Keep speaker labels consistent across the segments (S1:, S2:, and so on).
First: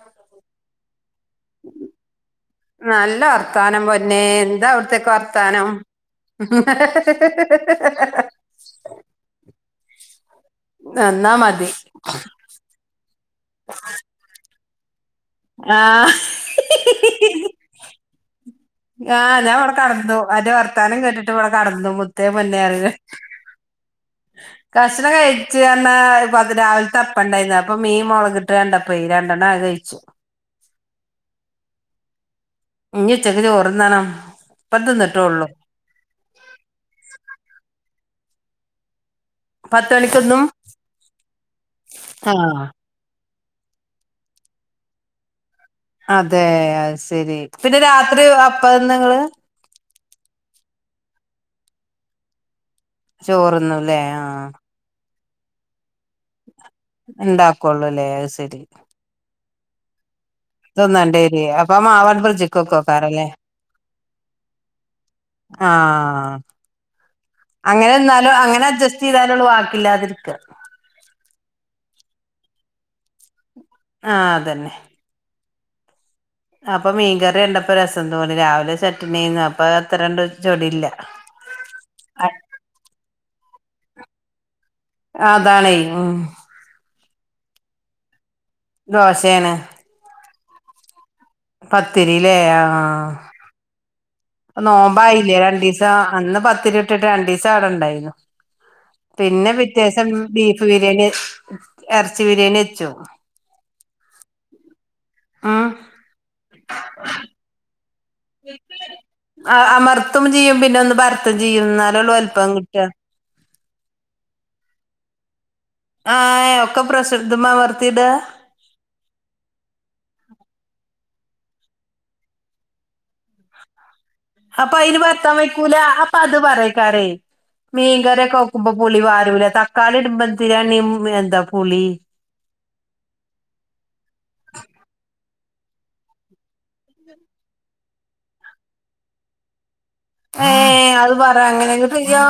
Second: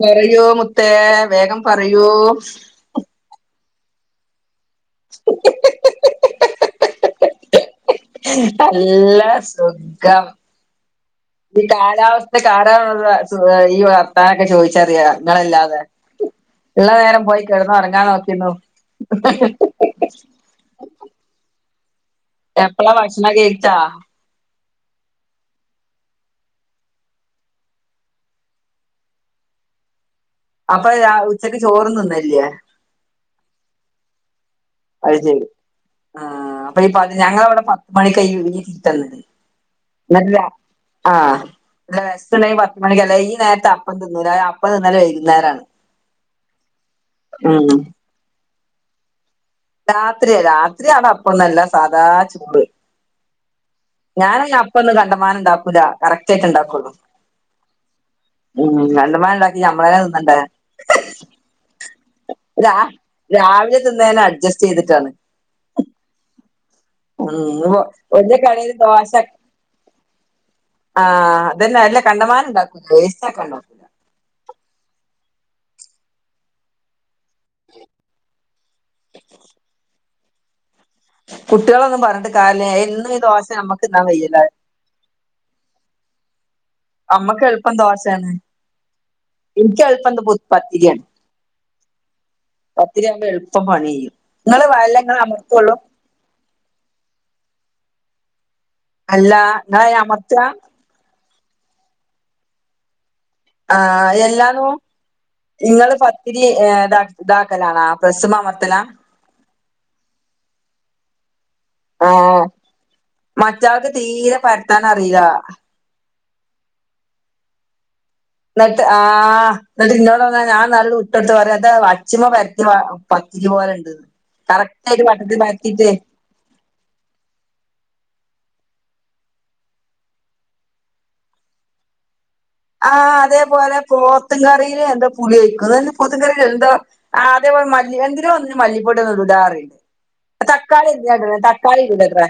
S1: പറയൂ മുത്തേ വേഗം പറയൂ
S2: ത്താനം പൊന്നേ എന്താ അവ്ടെതെക്കെ വർത്താനം
S1: നല്ല സുഖം
S2: എന്നാ
S1: ഈ
S2: മതി
S1: കാലാവസ്ഥ കാണ [unintelligible] ഈ വർത്താനൊക്ക ചോയ്ച്ചറിയാ
S2: ആ
S1: നിങ്ങളല്ലാതെ ള്ള നേരം പോയി കിടന്നുറങ്ങാൻ നോക്കിനോ
S2: ആ ഞാനിവ്ടേ കടന്നു അന്റെ വർത്താനം കേട്ടിട്ട് വ്ടെ കടന്നു മു മുത്തേ പൊന്നാരേ
S1: എപ്പളാ ഭക്ഷണം കഴിച്ചാ
S2: കഷ്ണം കഴിച്ച് അന്നാ പത് രാവിൽത്തപ്പണ്ടായിന്ന് അപ്പം മീൻ മൊളകിട്ട് കണ്ടപ്പഴെ രണ്ടെണ്ണക ഴ്ച്ചു
S1: അപ്പൊ അ ഉച്ചക്ക് ചോറും തിന്നില്ലേ
S2: ന്നി ഉച്ചക്ക് ചോറുണ്ണണം
S1: അത്ശെരി ആ അപ്പൊ ഈ പത് ഞങ്ങളവിടെ പത്തു മണിക്കയ്യു [unintelligible] ണത്
S2: പത്ത്
S1: നല്ല
S2: മണിക്കൊന്നും
S1: ആ നല്ല
S2: ആ
S1: വെസ്സ് ണ്ടെങ്കി പത്തുമണിക്കല്ലെ യ്യി നേരത്ത് അപ്പം തിന്നൂല അപ്പം തിന്നല് വൈകുന്നേരാണ്
S2: അതെ അയ്സെരി പിന്നെ രാത്രി അപ്പംന്ന് നിങ്ങള്
S1: രാത്രിയാ രാത്രിയാണ് അപ്പന്നല്ല സാദാചോറ്
S2: ചോറ്ന്നും
S1: ഞാന് ഇ അപ്പൊന്നും കണ്ടമാനം ണ്ടാക്കൂലാ കറക്റ്റ് ആയിറ്റുണ്ടാക്കുള്ളൂ
S2: ഇണ്ടാക്കുള്ളൂല്ലേ അത് ശരി
S1: ഉം കണ്ടമാനണ്ടാക്കി നമ്മളെന്നെ തിന്നണ്ടേ
S2: തൊന്നണ്ടേര് അപ്പൊ മാവട്ട്
S1: രാ
S2: ഫ്രിഡ്ജ്ക്കൊക്കൊക്കാറല്ലെ
S1: രാവിലെ തിന്നേനെ അഡ്ജസ്റ്റ് ചെയ്തിട്ടാണ്
S2: ആഹ്
S1: ഉം വോ
S2: അങ്ങനെ എന്നാലും
S1: എന്റെ
S2: അങ്ങനെ
S1: കടേല്
S2: അഡ്ജസ്റ്റ്
S1: ദോശ
S2: ചെയ്താലുള്ളൂ ബാക്കില്ലാതിരിക്ക
S1: ആഹ് അതെന്നാ എല്ല കണ്ടമാന ണ്ടാക്കൂല വേസ്റ്റ് ആക്കണ്ട
S2: ആഹ് അതന്നെ അപ്പൊ മീൻകറിയണ്ടപ്പ രസം തോന്നി രാവിലെ ചട്ട്നി എയ്ന്ന് അപ്പൊ അത്രണ്ട് ചൊടില്ല
S1: കുട്ടികളൊന്നും പർഞ്ഞിട്ട് കാര്യല്ല എന്നും ഈ ദോശ നമ്മക്ക് ന്നാൻ കയ്യില
S2: അതാണേ ഉം
S1: അമ്മക്ക് എൾപ്പം ദോശേണ്
S2: ദോശേണ്
S1: ഇൻക്ക് എൾപ്പം ന്ത്‌ പത്തിര്യാണ്
S2: പത്തിരി ലേ ആ
S1: എളുപ്പം പണി ചെയ്യും നിങ്ങള് വയല ഇങ്ങള്
S2: നോമ്പായിലേ
S1: അമർത്തുള്ളൂ
S2: രണ്ടീസം അന്ന് പത്തിരി ഇട്ടിട്ട് രണ്ടീസം അവ്ടെണ്ടായി
S1: അല്ല
S2: പിന്നെ
S1: നിങ്ങള്
S2: പിറ്റേസം
S1: അമർത്ത
S2: ബീഫ് ബിരിയാണി എർച്ചി ബിരിയാണി യെച്ചു
S1: ആഹ് എല്ലാ നോ
S2: ഉം
S1: നിങ്ങള് പത്തിരി ഏ ദ ദാക്കലാണോ പ്രസ്സ്മ്മ അമർത്തല
S2: അമർതും ചെയ്യും പി
S1: ആ
S2: കിട്ടുക
S1: മറ്റാൾക്ക് തീരെ പര്ത്താൻ അറീല
S2: ആഹ് എ ഒക്ക പ്രസ്സ്ദ്മ്മ അമർത്തിടാ
S1: ന്നട്ട് ആഹ് ന്ന്ട്ട് ഇന്നോട് വന്നാ ഞാൻ നല്ലട് ഉ ട്ടട്ത്ത് പറയാ ത് അച്ചിമ പര്ത്ത്യ മ പത്തിരി പോലെ ണ്ട്ന്ന്
S2: അപ്പൊ അയ്ന് പര്ത്താൻ വയ്ക്കൂല അപ്പ അത് പറയെക്കാരെ മീൻകറിയൊക്ക വെക്കുമ്പോ പുളി വാരൂല തക്കാളി ഇട്മ്പ ന്തിനാണീ മ് എന്താ പുളി
S1: ആഹ് അതേപോലെ പോത്തും കറിയില് എന്ത പുളിയൊയ്ക്ക [unintelligible] പൊത്തുംകറീല് എന്ത അതേപോ മല്ലി എന്തിനോ ഒന്നിന് മല്ലിപ്പൊടൊന്നു ടൂലാറിയും തക്കാ
S2: ഏഹ് അത് പറ അങ്ങനെ ന്നു ചെയ്യോ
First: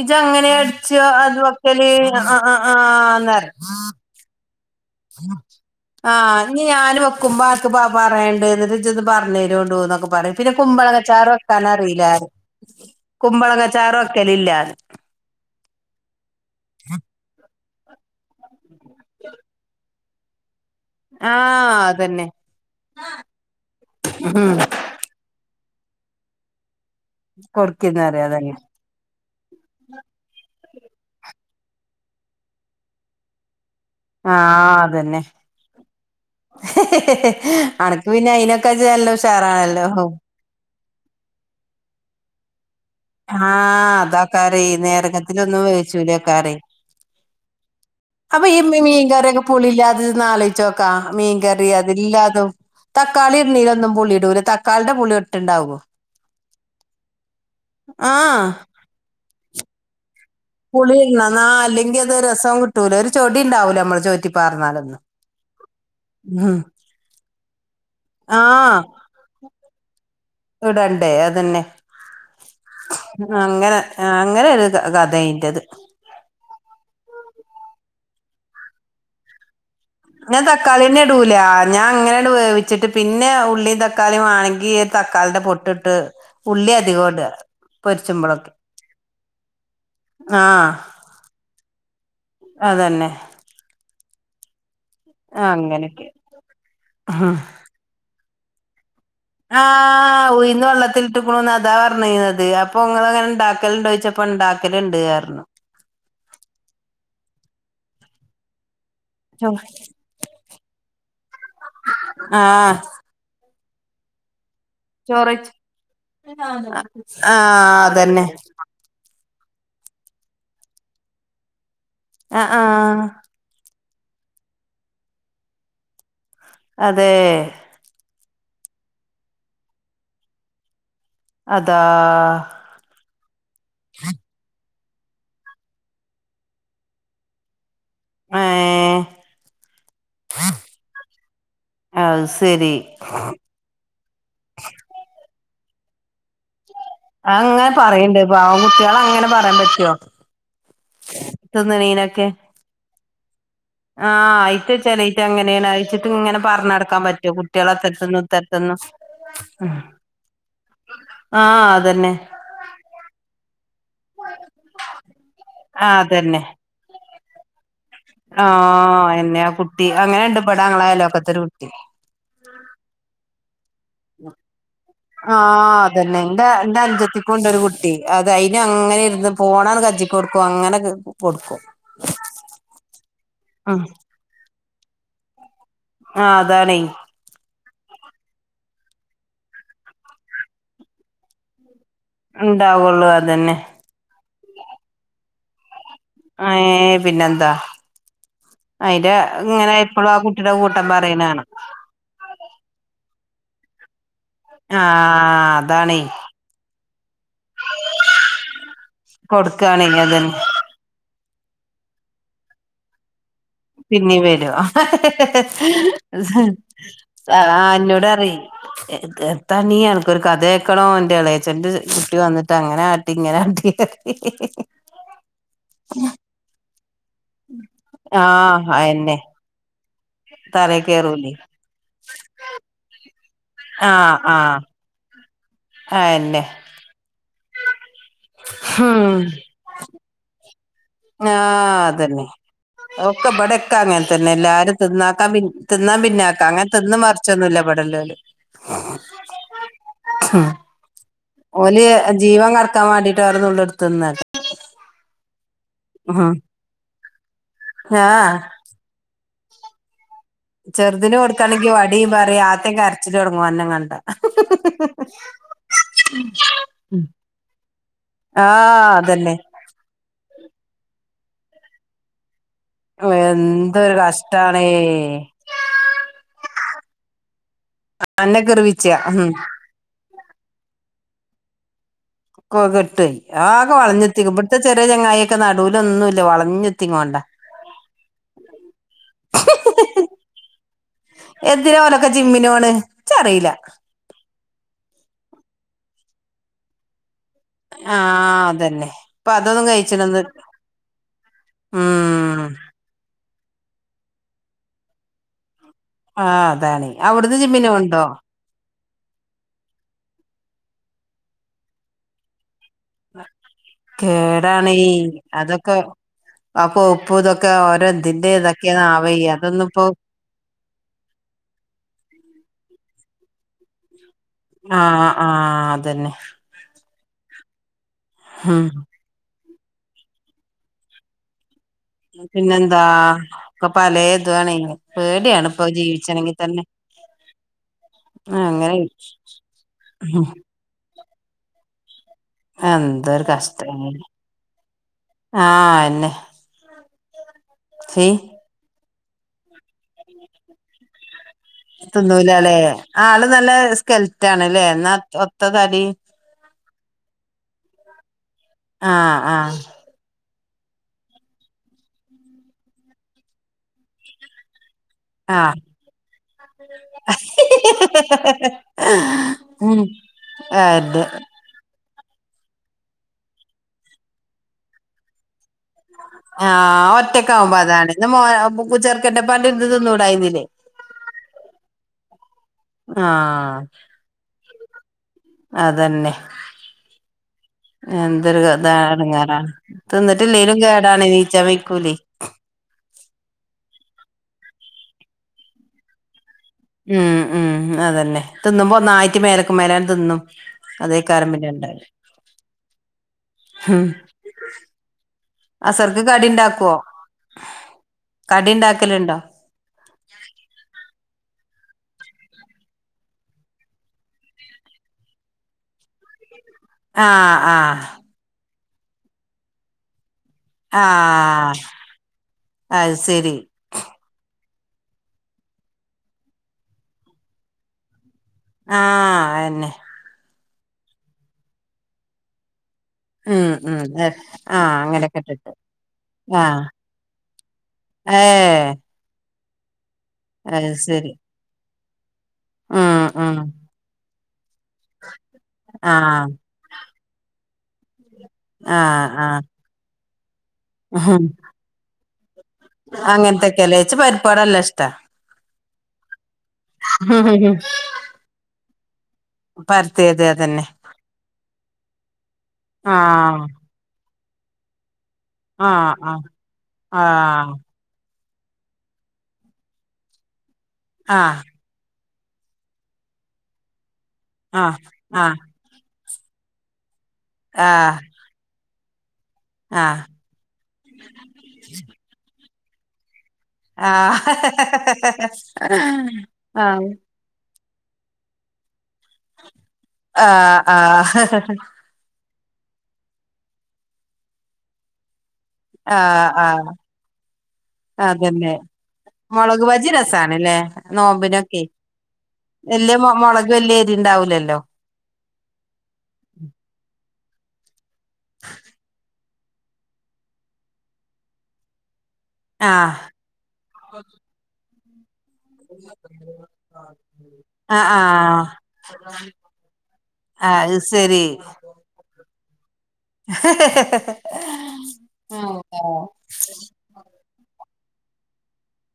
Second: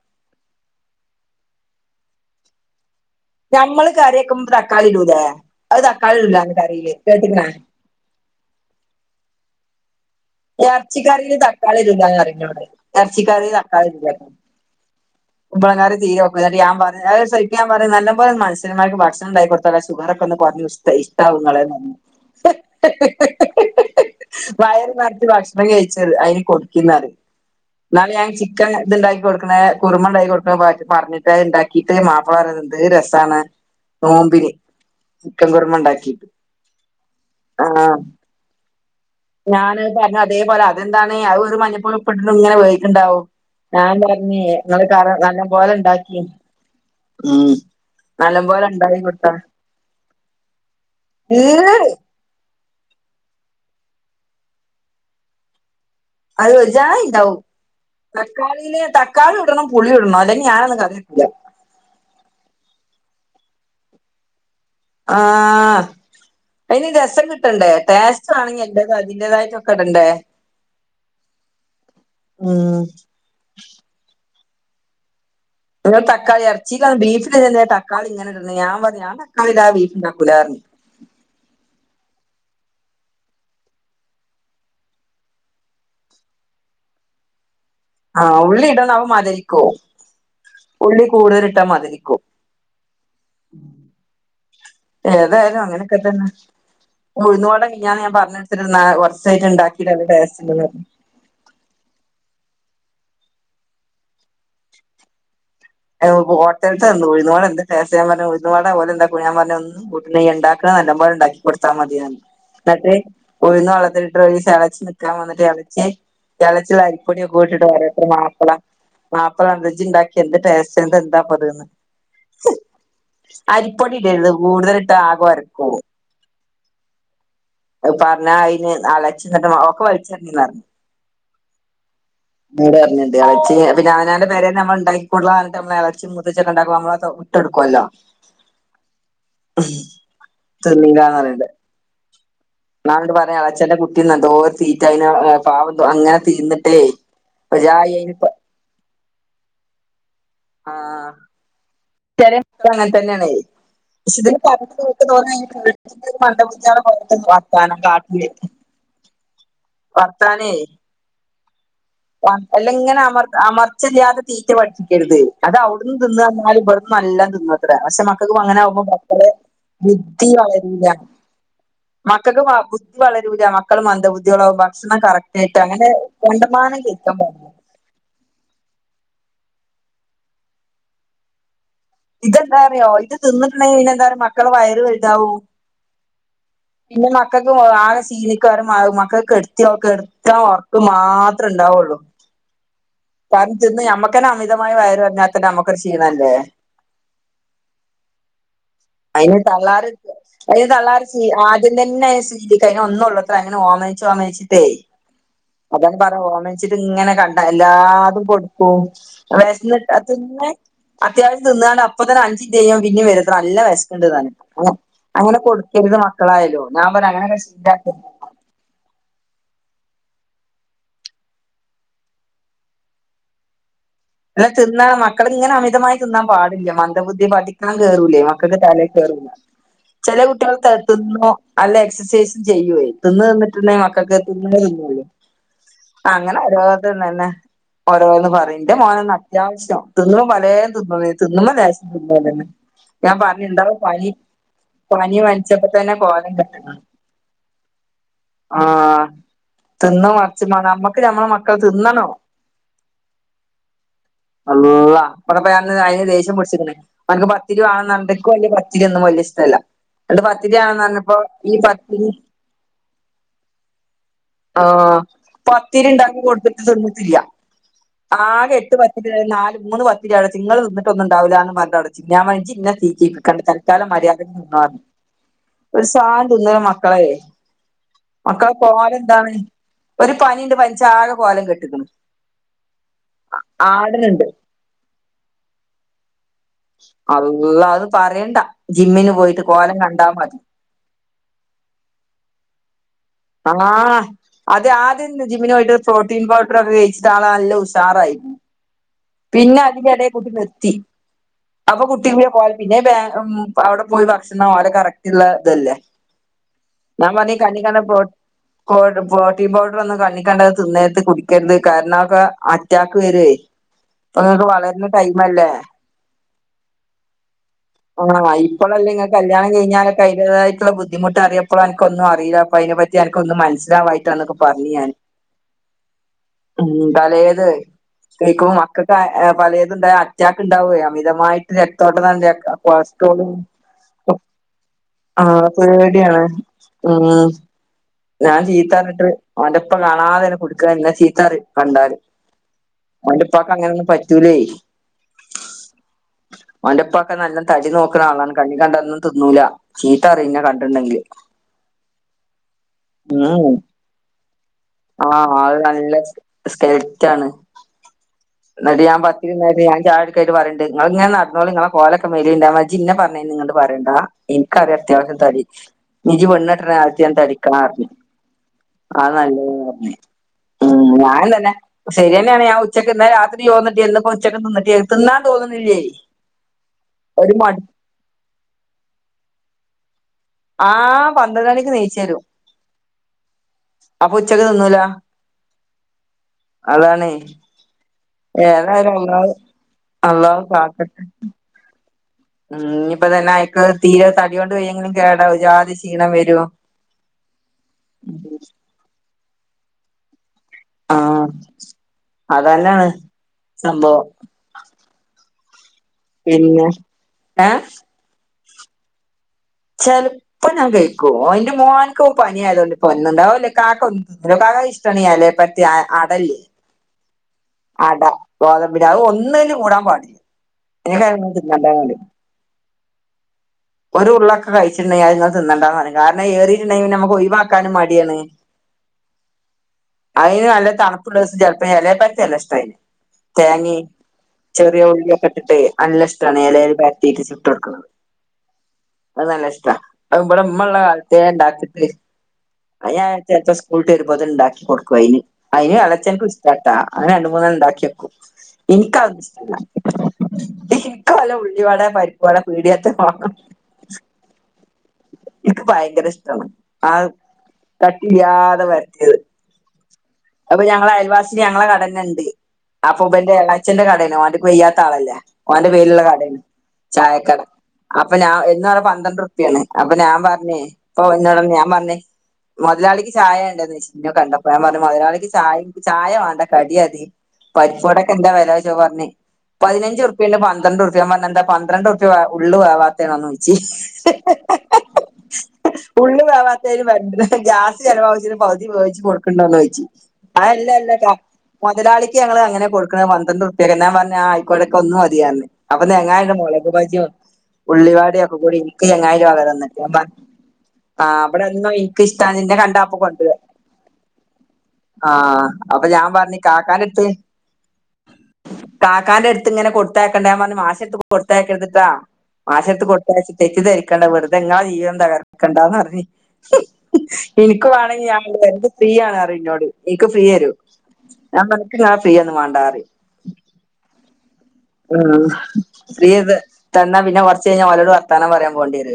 S2: ഇജ്ജ് അങ്ങനെ അട്ച്ച്അ അത് വക്കല് അ അ ആഹ്
S1: നമ്മള് കറിയെക്കുമ്പൊ തക്കാളിടൂല്ലേ അവ്
S2: ആഹ് ന്നി ഞാന് വെക്കുമ്പോ ആക്ക് പ പറയെണ്ട്ന്ന് ജ്ജോന്ന് പർഞ്ഞെരൂണ്ടൂന്ന്
S1: എർച്ചിക്കറിൽ തക്കാളി
S2: അറിയില്ല
S1: ടൂലാന്നറിയു ന്നോട് എർച്ചിക്കറിൽ തക്കാളി
S2: കുമ്പളങ്ങച്ചാറ്
S1: ടൂല
S2: വെക്കലില്ലാന്ന്
S1: ഉളങ്ങാരറി തീരെ വക്ക ാാ ഞാൻ പറ നല്ല പോല മനഷ്യന്മാക്ക്ക്ഷണം ഉണ്ടായി കൊടുത്തല്ലോുഗർൊക്ക ഒന്ന് പറഞ്ഞ ഇഷ്ടാവങ്ങളെ
S2: ആഹ്
S1: നന്നി
S2: അതന്നെ ഉം
S1: വയറിമാ ഭക്ഷണം കഴിച്ചത് അതിനനണ്ട് എന്നാലെ
S2: കൊടുക്കുന്നറിയ
S1: ഞാൻ
S2: അതന്നെ
S1: ചിക്കൻ ഇത്ണ്ടാക്കി കൊടുക്കുന്ന കുറുമ ഉണ്ടാക്കി കൊടുക്കുന്നാക്ക പറഞ്ഞിട്ട് ഇണ്ടാക്കിട്ട് മാപ്പള വറത്ണ്ട് രസമാണ് നോമ്പിന ചിക്കൻ കുറുമ ഉണ്ടാക്കി
S2: അണക്ക് പിന്നെ അയിനൊക്കെച്ചല്ലോ ഉഷാറാണല്ലോ
S1: പറഞ്ഞു അതേപോലെതെന്താണ് ഒരു മഞ്ഞപ്പൾട ഇങ്ങനെ ഇണ്ടാവും ഞാൻ
S2: ആഹ്
S1: പറഞ്ഞേ
S2: അതാക്കാരെ
S1: നി കറ നല്ല
S2: നേരങ്ങത്തിലൊന്നും
S1: പോലെ ഇണ്ടാക്കി
S2: വേവിച്ചൂലേക്കാരെ
S1: ആഹ
S2: അപ്പൊ ഈ മീൻകറിയൊക്കെ പുളില്ലാതെ നാള ചോക്കാ മീൻകറി
S1: ഈഹ്
S2: അതില്ലാതും തക്കാളി ഇണ്ണീയിലൊന്നും പുുള്ളി ഇടൂല്ല തക്കാളിന്റെ പുുള്ളി ഇട്ടണ്ടാവോ
S1: അത് വച്ചാ ഉണ്ടാവും
S2: ആഹ്
S1: തക്കാളിയില് തക്കാളി ഇടണം പുളി ഇടണം അതന്ന
S2: പുളിന്ന ന അല്ലെങ്കിൽ അത് രസം കിട്ടൂല ഒരു ചെടിണ്ടാവൂല നമ്മള് ചോറ്റി പറഞ്ഞാലന്നു
S1: ആഹ്
S2: ഉ
S1: അയിന് രസം കിട്ടണ്ടേ ടേസ്റ്റ് വേണെങ്കി
S2: ആഹ്
S1: എല്ലതും അതിന്റേതായിട്ടൊക്കെ ഇടണ്ടേ
S2: ഇവിടണ്ടേ അത്ന്നെ
S1: ഉം
S2: അങ്ങനെ അങ്ങനെ ഒരു കഥന്
S1: നിങ്ങൾ തക്കാളി ഇറച്ചി ബീഫെന്നെ തക്കളി ഇങ്ങനെ ഇട ഞൻ പറഞ്ഞ ഞൻ തക്കാളിട ബീഫ് ഇണ്ടാക്കൂലാ
S2: ഞാൻ
S1: പറഞ്ഞ്
S2: തക്കാളിന്നെ ഇടുല ഞാൻ അങ്ങനെ ഇടു വെച്ചിട്ട് പിന്നെ ഉള്ളിയും തക്കാളിയും ആണെങ്കി തക്കാളിുടെ പൊട്ട്ട്ട് ഉള്ളി അധികം ഇട
S1: ആഹ
S2: പൊരിച്ചുമ്പളൊക്കെ
S1: ഉള്ളി ഇടാവ മാതിരിക്കുവോ
S2: ആഹ്
S1: ഉള്ളി കൂടുതല ഇട്ടാ മതിരിക്കൂ
S2: പിന്ന
S1: ഏതായാലും അങ്ങനെയൊക്കെ തന്നെ ഒഴുന്ന കൊടെ കിഞാൻ ഞാൻ പറഞ്ഞടുത്തിുന്ന
S2: ആ ഉയിന്ന വെള്ളത്തിൽട്ടക്കണന്ന് അതാ പറഞ്ഞന്നത് അപ്പൊങ്ങ അങ്ങനെ ഉണ്ടാക്കൽണ്ട ചോദിച്ചപ്പ ഉണ്ടാക്കൽണ്ട് അർഞ്ഞ്
S1: ഓട്ടയത്ത് ഉഴുന്നു വടെ എന്ത ടെസ ഞ്ഞപറഞ്ഞ് ഉഴുന്നുവട ഓല് എന്ത ഞാൻ പറഞ്ഞ ഒന്ന് കൂട്ട നെയ്യ ഉണ്ടാക്കുന്ന നല്ല മ്പോലെ ഉണ്ടാക്കി കൊടുത്താൽ മതിഅർഞ്ഞു
S2: ആഹ്
S1: ഇന്നട്ട് ഉഴുന്ന് വളള്ളത്തിട്ട് നിക്കാൻ വന്നിട്ട്
S2: ചോറെയ്ച്ച്
S1: ഇളച്ചി ഇളച്ചി അരിപ്പൊടിയൊക്കെ ഇട്ടിട്ട്
S2: ആഹ്
S1: രത്ര
S2: അതന്നെ
S1: മാപ്പിള മാ അപ്പജി ഉണ്ടാക്കി എന്ത് ടേസ്റ്റ്ന്ന് എന്താപ്പത്ന്ന്
S2: ആ ആ
S1: പ്പൊടിടരുത് കൂടുതലിട്ട് ആകോര്ക്കും
S2: അതെ
S1: പറഞ്ഞ അതിന് അലച്ച ഒക്കെ വലിച്ചിറങ്ങിന്ന് പറഞ്ഞു
S2: അതാ
S1: നീ പറഞ്ഞിട്ടണ്ട് എള്ച്ചി അവനാന്റെ പേരെ നമ്മളണ്ടായി കടുള്ളതട്ട നമ്മള് ഇലച്ചും മുതച്ചൊക്കെണ്ടാക്കും നമ്മള അത്ട്ടെടുക്കുവല്ലോ
S2: ഏഹ്
S1: തന്നീല്ലാന്ന് പറയണ്ടെ
S2: അത് ശരി
S1: എന്നള പറയാ അളച്ചഛൻ്ന്റെ കുട്ടിന്ന് എന്തോ തീറ്റ അതിന് പാവന്ത അങ്ങനെ തീന്ന
S2: ആ അങ്ങനെ പറയണ്ട് പാവൻ കുട്ടികള അങ്ങനെ പറയാൻ പറ്റുവോ
S1: ആ
S2: തിന്ന്ണിനൊക്കെ
S1: തന്നെയണെ
S2: ചെലയിറ്റ അങ്ങനെയാണ് അയിച്ചിട്ട് ഇങ്ങനെ പറഞ്ഞ്
S1: [unintelligible]
S2: ആ
S1: വർത്താനേ
S2: ആഹ് അതന്നെ
S1: അല്ല ഇങ്ങനെ അമർ അമർ ച്ചല്ലാതെ തീറ്റ പഠപ്പിക്കരുത് അത് അവിടുന്ന്
S2: ആഹ്
S1: തിന്ന്ന്ന
S2: അതന്നെ
S1: എന്നാലും ഇവിടു നല്ലാം തിന്ന പക്ഷെ മക്കൾ അങ്ങനെ ആകുമ്പ
S2: ആഹ്
S1: അത്രരെ
S2: എന്നെ ആ കുട്ടി
S1: ബുദ്ധി
S2: അങ്ങനെണ്ട് ഇവിടെ ഞങ്ങളെ
S1: വളരല്ല
S2: അയലോക്കത്തൊരു കുട്ടി
S1: മക്കക്ക് വ ബുദ്ധി വളരൂല മക്കള് മന്ദബുദ്ധികളാവും ഭക്ഷണം
S2: ആഹ്
S1: കറക്റ്റായിട്ടങ്ങനെ
S2: അതന്നെ എന്റെ
S1: കണ്ടമാനം
S2: എന്റെ
S1: കേൾക്കൻ
S2: അനുജത്തിക്കും
S1: പാടില്ല
S2: ഉണ്ട് ഒരു കുട്ടി അത് അയിന് അങ്ങനെ ഇരുന്ന് പോണാണ് കജ്ജിക്കോട്ക്ക് അങ്ങനെ കൊടുക്കും
S1: ഇതെന്താറിയോ ഇത് തിന്നിട്ടുണ്ടെങ്കങ്ങ
S2: ഉം
S1: പിന്നെന്താ മക്കളെ വയറ് വലുതാവും
S2: ആഹ് അതാണേ
S1: പിന്നെ മക്കക്ക് ആകെ തീനിക്കാരമാകും മക്കൾക്ക് കെടത്തിയ എടുത്ത ഒറക്കം മാത്രേ ഉണ്ടാവുള്ളൂ
S2: ഉണ്ടാവുള്ളൂ അതന്നെ
S1: കാരണം തിന്ന് ഞമ്മക്കന്നെ അമിതമായി വയറ് നറഞ്ഞാ തന്നെ നമുക്ക്
S2: ഏ പിന്നെന്താ അതിന്റെ
S1: അതിന്
S2: ഇങ്ങനെ
S1: തള്ളാര്
S2: എപ്പളും ആ കുട്ടിടെ
S1: അതിന്
S2: കൂട്ടം
S1: തള്ളാര്
S2: പറയും
S1: ആദ്യം തന്നെ സിദ്ധിക്ക അയിനൊന്നൊള്ളുത്രെ അങ്ങനെ ഓമനിച്ച് ഓമനിച്ചിട്ടേ
S2: ആഹ്
S1: അതെ
S2: അതാണേ
S1: പറഞ്ഞ് ഓമനിച്ചിട്ട് ഇങ്ങനെ കണ്ട എല്ലാതും കൊടുക്കും
S2: കൊടുക്കാണേ
S1: വെശന്നിട്ടത്
S2: അതന്നെ
S1: ന്ന് അത്യാവശ്യം തിന്ന്കാണ്ട് അപ്പത്തന്നെ അഞ്ച്ന്റെയും പിന്നേം വരും നല്ല വിശക്കുണ്ട്
S2: പിന്നേം
S1: താനും
S2: വരു
S1: അങ്ങനെ കൊടുക്കരുത്
S2: ഹ-ഹ-ഹ-ഹ-ഹ
S1: മക്കളായാലും ഞാൻ പറയാം അങ്ങനെയൊക്കെ
S2: ആ
S1: ശീലാക്കരുത്
S2: എന്നോടറിം എത്തണ്ണി അൻക്കൊരു കഥകേൾക്കണോ എന്റെ ഇളേച്ചന്റെ കുട്ടി വന്നിട്ട് അങ്ങനൊട്ടി ഇങ്ങനെകാട്ടി
S1: അല്ല തിന്നാൻ മക്കളിങ്ങനെ അമിതമായി തിന്നാൻ പാടില്ല മ ബുദ്ധി പാഠിക്കാൻ കേറൂലേ മക്കക്ക്
S2: ആഹ്
S1: തലേ
S2: അയന്നെ
S1: കേറൂലേ ചെല കുട്ടികൾ
S2: തലേ
S1: തിന്നു
S2: കേറൂലേ
S1: നല്ല എക്സസൈസും ചെയ്യുഏ തിന്നുതിന്നി കിട്ട്ണ
S2: ആഹ്
S1: മക്കക്ക്
S2: ആഹ്
S1: തിന്നണംന്നില്ലല്ലോ അങ്ങനെ
S2: അയന്നെ
S1: ഓരോര്ത്തരും തന്നെ ഓരോന്ന് പറയ്ണ്ട് എന്റെമോന്ന്
S2: ഉം
S1: അത്യാവശ്യം തിന്നുമ്പം പാലേം തിന്നും തിന്നുമ്പോ ലേശം തിന്നലെന്നെ
S2: ഓക്കെ ഇബടെക്കങ്ങനെ തന്നെ എല്ലാരും
S1: പനി
S2: തിന്നാക്കാൻ പി
S1: പനിച്ചപ്പോ തന്നെ
S2: തിന്നാൻ
S1: കോലം
S2: പിന്നാക്കാ അങ്ങനെ തിന്ന് മറിച്ചൊന്നുല്ല ഇബടെ എല്ലാലോ
S1: ആ തിന്ന് മറിച്ച്ന്നാ നമ്മക്ക് ഞമ്മളെ മക്കള്
S2: ഓല്
S1: തിന്നണോ
S2: ജീവൻ കടക്കാൻ വേണ്ടിട്ട് ഓരോ നുള്ളെടുത്ത്ന്നട്ട്
S1: അള്ളാഹ് ഇബടെ ഇവന് താഴെ ദേഷ്യം പിടിച്ച്ക്കണ് അവനക്ക് പത്തിരി വേണംന്നറഞ്ഞിട്ട് എനിക്ക്
S2: ആഹ്
S1: വലിയ പത്തിരിയൊന്നും വല്യ ഇഷ്ടല്ല ന്നട്ട് പത്തിരി വാണംന്ന്
S2: ചെറുതിന്
S1: പറഞ്ഞപ്പോ ഈ
S2: കൊടുക്കാണെങ്കി
S1: പത്തിരി
S2: വടിയും പറയും ആദ്യം കരച്ചില് തൊടങ്ങും അന്നം കണ്ടാ ഹ്-ഹ്-ഹ്-ഹ്-ഹ്
S1: പത്തിരിണ്ടാക്കി കൊടുത്തിട്ട് തിന്നിട്ടില്ല
S2: [inaudible]
S1: ആകെ എട്ട്
S2: ആഹ്
S1: പത്തിരിണ്ടാര്ന്ന്
S2: അതന്നെ
S1: നാല് മൂന്ന് പത്തിരി അവടെച്ച് നിങ്ങള് തിന്നിട്ടൊന്നുണ്ടാവില്ലാന്ന് പറഞ്ഞ്ട്ടാടെവച്ച് ഞാൻപറഞ്ഞ് ജ്ജ് ഇന്നെ തീറ്റിപ്പിക്കാണ്ട് തൽക്കാലം
S2: എന്തൊരു
S1: മര്യാദക്ക് തിന്നോ
S2: കഷ്ടാണേ
S1: പറഞ്ഞു ഒരു സാധനം തിന്നുല മക്കളെ
S2: അന്നെ
S1: മക്കള
S2: കിർവിച്ച
S1: കോലം
S2: ഉം
S1: എന്താണ് ഒരു പനിങ്ങ്ണ്ട് പനിച്ചാ ആകെ കോലം കെട്ടിക്ക്ണ്‌
S2: കൊ കെട്ടോയി ആകെ വളഞ്ഞെത്തിക്കണ് ഇവിടത്തെ ചെറിയ ചങ്ങായൊക്കെ നടുലൊന്നുല്ല
S1: അള്ളാ അത് പറയണ്ട ജിമ്മിന് പോയിട്ട് കോലം കണ്ടാ മതി
S2: എന്തിനാ ഓലൊക്കെ ജിമ്മിനോണ് ഇച്ചറീല
S1: ആഹ് അത് ആദ്യം ജിമ്മിനു പോയിട്ട് പ്രോട്ടീൻ പൗഡറൊക്കെ കഴിച്ച് ട്ടാള് നല്ല ഉഷാറായിരുന്നു
S2: ആഹ് അതന്നെ ഇപ്പൊ
S1: പിന്നെ
S2: അതൊന്നും കഴിച്ച്ണത്
S1: അതിന്റെടെക്കൂട്ടി നിർത്തി അപ്പൊ കുട്ടിയുടെ
S2: ഉം
S1: കോലം പിന്നേം ബേം അവിടെ പോയി ഭക്ഷണം ഓലെ കറക്റ്റുള്ള ഇതല്ലേ
S2: ആഹ് അതാണെ അവിടുന്ന് ജിമ്മിന് പോകുണ്ടോ
S1: പ്രൊട്ടീൻ പൗഡറൊന്നും കണ്ണിക്കണ്ടത് തിന്നരുത് കുടിക്കരുത് കാരണോക്കെ അ റ്റാക്ക് വരുവെ ഇപ്പൊ നിങ്ങക്ക്
S2: കേടാണേ
S1: വളരണ ടൈമല്ലേ
S2: അതൊക്കെ ആ കൊഴുപ്പും ഇതൊക്കെ ഓരോ ഇതിന്റെ
S1: ആ ഇപ്പളല്ലെങ്ങ
S2: ഇതൊക്കെയാണാവേ
S1: കല്യാണം
S2: അതൊന്നും ഇപ്പോ
S1: കഴിഞ്ഞാലൊക്കെ അതിന്റെതായിട്ടുള്ള ബുദ്ധിമുട്ടറിയും അയ്യപ്പൊടാ എനക്കൊന്നും അറിയില്ല ഇപ്പോ അയിനെപ്പറ്റി എനക്കൊന്നും മനസിലാവ ട്ട ന്നൊക്കെ പറഞ്ഞ് ഞാൻ
S2: ആഹ് ആഹ് അതന്നെ
S1: ഉം തലേത് കൈകുമ്പം
S2: ഉം
S1: പലേത്ണ്ട് അറ്റാക്ക്ണ്ടാകുവേ അമിതമായിട്ട് രക്തോട്ടന്നാ രക്
S2: പിന്നെന്താ
S1: കൊളസ്ട്രോളും
S2: ഒക്കെ പലേതുവാണേ
S1: ആഹ്
S2: പേടിയാണ് ഇപ്പൊ
S1: പേടിയാണ്
S2: ജീവിച്ചണെങ്കി തന്നെ
S1: ഉം
S2: ആ,
S1: ഞാൻ ചീത്ത
S2: അങ്ങനെ
S1: പറഞ്ഞിട്ട് അവന്റെപ്പ
S2: ഉം
S1: കാണാതന്നെ കൊടുക്ക്ആ ഇന്നാ ചി- ത്തറി കണ്ടാല്
S2: എന്തരു
S1: ഓന്റെപ്പാക്ക് അങ്ങനൊന്നും
S2: കഷ്ടങ്ങ
S1: പറ്റൂലേ
S2: ആഹ എന്നെ
S1: അവന്റെപ്പ ഒക്കെ നല്ല തടി നോക്കുന്ന ആളാണ് കണ് കണ്ടന്നും തിന്നൂല ചീത്തഅറിയും കണ്ടിണ്ടെങ്കില്
S2: തിന്നൂലല്ലേ ആള് നല്ല
S1: ഉം
S2: സ്കെൽറ്റ ആണല്ലേ എന്നാ ഒത്ത തടി
S1: കെൽറ്റാണ് എന്നട്ട ഞാൻ
S2: ആഹ് ആഹ്
S1: പത്തിരിന്നാല് ഞാൻ ചായ പറണ്ട് നിങ്ങള് ങ്ങനെ നടന്നോളി നിങ്ങളെ കോലൊക്കെ മെലിണ്ട് ജി ന്നെ പറഞ്ഞയ്ന് ങ്ങട്ട് പറണ്ടാ എിക്കറിയ അത്യാവശ്യം തടി
S2: ആഹ്
S1: ഇജി പെണ്ണിട്ട കാലത്ത് ഞാൻ തടിക്കാ റിഞ്ഞ് അ നല്ലതന്ന് പറഞ്ഞ്
S2: ആഹ അത
S1: ഉം ഞാൻ തന്നെ ശരിയന്നെയാണ് ആ ഉച്ചയ്ക്ക്ന്നാ രാത്രി തോന്നിട്ട് എന്നന്ന്പ്പോ ഉച്ചക്ക് തിന്നണ്ടിരു തിന്നാ തോന്നി
S2: ആഹ് ഒറ്റക്കാവുമ്പോ
S1: മട്
S2: അതാണ് ന്നാ ചെർക്കന്റെപ്പണ്ടിര്ന്ന് തിന്നുടായിരുന്നോ
S1: ആഹ പന്ത്രണ്ട് മണിക്ക് നിയ്ച്ചരും
S2: ആഹ്
S1: അപ്പൊ ഉച്ചക്ക് തിന്നൂല
S2: അതന്നെ
S1: അതാണ് ഏതായാലും
S2: എന്തൊരുതാണ്
S1: അള്ളാഹ്
S2: ഇങ്ങനെ തിന്നിട്ടില്ലെലും കേടാണ് നീച്ചാ വക്കൂല
S1: ഉ ഇപ്പ തന്നെ അയക്ക് തീരെ തടികൊണ്ട് വയ്യെങ്കിലും കേടാവ ജാതി ക്ഷീണം വരും
S2: ഉം ഉം അതന്നെ തിന്നുമ്പോ ഒന്നായിറ്റ മേലക്ക മേലൻ തിന്നും
S1: ആഹ്
S2: അതേയ്കാരം പിന്നെ ഉണ്ട
S1: അതന്നാണ്
S2: ഉ
S1: സംഭവം
S2: അസർക്ക് കടി
S1: പിന്നെ
S2: ഉണ്ടാക്കുവോ
S1: ഏഹ്
S2: കടി ഉണ്ടാക്കലുണ്ടോ
S1: ചെലപ്പോ ഞാൻ കഴിക്കൂ അതിന്റെ മോ എനക്ക് പനിയ ആയതോൊണ്ട് പൊന്നണ്ടാവുംല്ലെ കാക്ക ഒല്ല കാക്ക ഇഷ്ടണല്ലേ പ അടല്ലേ
S2: ആഹ് ആഹ്
S1: അടാ ഗോതമ്പിന്റെ അത് ഒന്നയ്ന് കൂടാൻ പാടില്ല [unintelligible]
S2: ആഹ്
S1: തിന്നണ്ടറിയും
S2: അത് ശരി
S1: ഒരു ഉള്ളൊക്കെ കഴിച്ചിട്ടുണ്ടെങ്കിൽ അങ്ങ തിണ്ടന്ന് പറഞ്ഞു കാരണം ഏറിയിട്ടുണ്ടെങ്കിൽ നമുക്ക് ഒഴിവാക്കാനും മടിയാണ്
S2: ആഹ അഎന്നെ
S1: അതിന് നല്ല തണുപ്പുള്ള ദിവസ [unintelligible] പ്പത്തി അല്ല ഇഷ്ട അതിന്
S2: ഉം ഉം
S1: തേങ്ങി
S2: ഏഹ് ആഹ്
S1: ചെറിയ
S2: അങ്ങനെയൊക്കെ
S1: ഉള്ളിയൊക്കെ ഇട്ടിട്ട് നല്ലഷ്ടാണ്
S2: ആഹ്
S1: എലേൽ പരത്തിയിട്ട് ചുട്ട് കൊടുക്കുന്നത്
S2: ഏ
S1: അത് നല്ല ഇഷ്ട അഹ് ഇവിടെ ഉമ്മ
S2: അത്
S1: ഉള്ള
S2: ശരി
S1: കാലത്തെ ഇണ്ടാക്കിട്ടെ അഹ്
S2: ഉം
S1: ഞാൻ
S2: ഉം
S1: ചെലപ്പം സ്കൂൾ വിട്ടു വരുമ്പോത് ഉണ്ടാക്കി കൊടുക്കും അയിന് അയിനും അളച്ചനും
S2: ആഹ്
S1: ഇഷ്ടട്ടൊ അങ്ങനെ രണ്ട് മൂന്നണം ഇണ്ടാക്കി വെക്കും ഇനിക്ക്
S2: ആഹ്
S1: ആതോന്നു
S2: ആഹ്
S1: ഇഷ്ടല്ല ഇനിക്ക് വെല്ല ഉള്ളിവാടേ പരിപ്പുവാടേ പിടിയത്തെ മത്ര
S2: കലച്ച [unintelligible] പരിപ്പുവട നല്ല ഇഷ്ട
S1: എനിക്ക് ഭയങ്കര ഇഷ്ടണ് ആ കട്ടില്ലാതെ പരത്തിയത്
S2: പരത്തിയത്
S1: അപ്പൊ
S2: അതന്നെ
S1: ഞങ്ങള അയൽവാസിന് ഞങ്ങളെ കടനെ ഇണ്ട് അപ്പം ഇബന്റെ
S2: ആഹ്
S1: ഇളയച്ഛന്റെ കടണ് വെയ്യാത്ത ആളല്ലേ ഓന്റെ പേരില്ള്ള
S2: ആഹ്
S1: കടാണ് ചായക്കട
S2: ആഹ്
S1: അപ്പൊ ഞാൻ എന്നോടെ [unintelligible] പന്ത്രണ്ട് റുപ്യണ് അപ്പൊ ഞാൻ പറഞ്ഞേ ഇപ്പൊ എന്നോട്
S2: ആഹ്
S1: ഞാൻ പറഞ്ഞേ മുതലളിക്ക് ചായണ്ടെന്ന് ചോയിച്ച് ഇനെ കണ്ടപ്പോ ഞാൻ പറഞ്ഞു മുതലളിക്ക്
S2: ആഹ്
S1: ചായ ചായാണ്ട കടിയാതി
S2: ആഹ്
S1: പരിപ്പുവടക്കെന്താ വേല ചോയിച്ചപ്പം പറഞ് പതിനഞ്ച് റുപിണ്ട് പന്ത്രണ്ട് റുപിണ്ട് ഞൻ പറഞ്ഞു എന്താ പന്ത്രണ്ട് റുപ്യ ഉള്ള് വേവത്താണേച്ചു
S2: ആഹ്
S1: ഉള്ള്
S2: ആഹ് ആഹ്
S1: വേവാത്തെ [unintelligible] ഒ ഗ്യാസ് ചെലവാകുച്ചിട്ട് പകുതി വേവിച്ച് കൊടുക്ക്ണ്ടോന്ന് ചോയിച്ച്
S2: ആഹ് ആഹ് ആഹ്
S1: അതല്ലല്ല
S2: ആഹ്
S1: മുതലാളിക്ക് ഞങ്ങൾ അങ്ങനെ കൊ പന്ത്രണ്ട് റുപ്യക്ക് തരാ ഞൻ പറഞ്ഞു ആയിക്കോട്ടെ ഇനിക്ക് ഒന്ന് മതിറഞ്ഞു അപ്പൊ
S2: ആഹ്
S1: ചെങ്ങായിണ്ട് മുളക്
S2: ആഹ്
S1: ബജി ഉള്ളിവടയി ഒക്കെ
S2: അതന്നെ
S1: കൂടി ഇനിക്ക് [unintelligible]
S2: മുളക് ബജി രസണല്ലേ
S1: ഇവിടെ
S2: നോമ്പിനൊക്കെ
S1: ഒന്നും എനിക്ക് ഇഷ്ടാണ് നിന്നെ കണ്ട
S2: വല്യ
S1: അപ്പൊ കൊണ്ടുവരാ
S2: മുളക് വല്യ എരിണ്ടാവു ഇല്ലല്ലോ
S1: ആ അപ്പൊ ഞാൻ പറഞ്ഞു കാക്കാന്റെ എട്ത്ത് കാക്കാന്റെ ഇങ്ങനെ കൊടുത്തക്കണ്ട ഞാൻ പറഞ്ഞു മാഷെട്ത്ത് കൊടുത്തായകര്ത്ടോ മഷെട്ത്ത്
S2: ആഹ്
S1: കൊടുത്തയച്ച തെറ്റ് ധരിക്കും ക്കണ്ട വെറുതെ ഇങ്ങളെ ജീവിതം തകർക്കണ്ട ണ്ടന്ന് പറഞ്ഞു ഇനിക്ക്
S2: ആഹ്
S1: വണെങ്കിൽ ഞൻ അയിലെ
S2: ആഹ്
S1: വരണ്ട് ഇനിക്ക് ഫ്രീയാണ് പറയും ഇന്നോട് ഇനിക്ക് ഫ്രീ [unintelligible]
S2: അത് ശരി
S1: ഞാൻ പറഞ്ഞു ഇക്ക് ഇങ്ങളെ ഫ്രീഒന്നും വാണ്ട
S2: [inaudible]
S1: ആ ഫ്രീ തന്നാ പിന്നെ കൊറച്ചഴിഞ്ഞാ ഓലോട് വർത്താനം പറയാൻ പോണ്ടി വരു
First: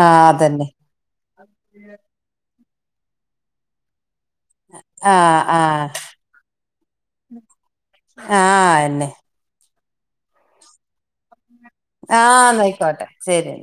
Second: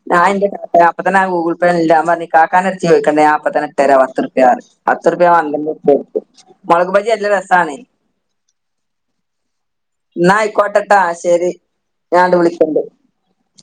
S2: ആഹ് അതന്നെ
S1: കാക്കാന്റെ എടുത്ത് ചോദിക്കണ്ട ഞാൻ ഇപ്പത്തന്നെ ഇട്ടെര പുത്തുരുപ്യ [unintelligible] പത്തുറുപ്യ
S2: ആഹ്
S1: പന്ത്രണ്ട്
S2: ആഹ്
S1: റുപ്യ മുളക് ബജി നല്ലെ രസാണ്
S2: ആ അന്നെ
S1: നാ അയ്ക്കോടെടാ ശരി
S2: ആ
S1: ഞാനങ്ങട് വിളിക്കണ്ട്
S2: ന്നയിക്കോട്ടെ ശരി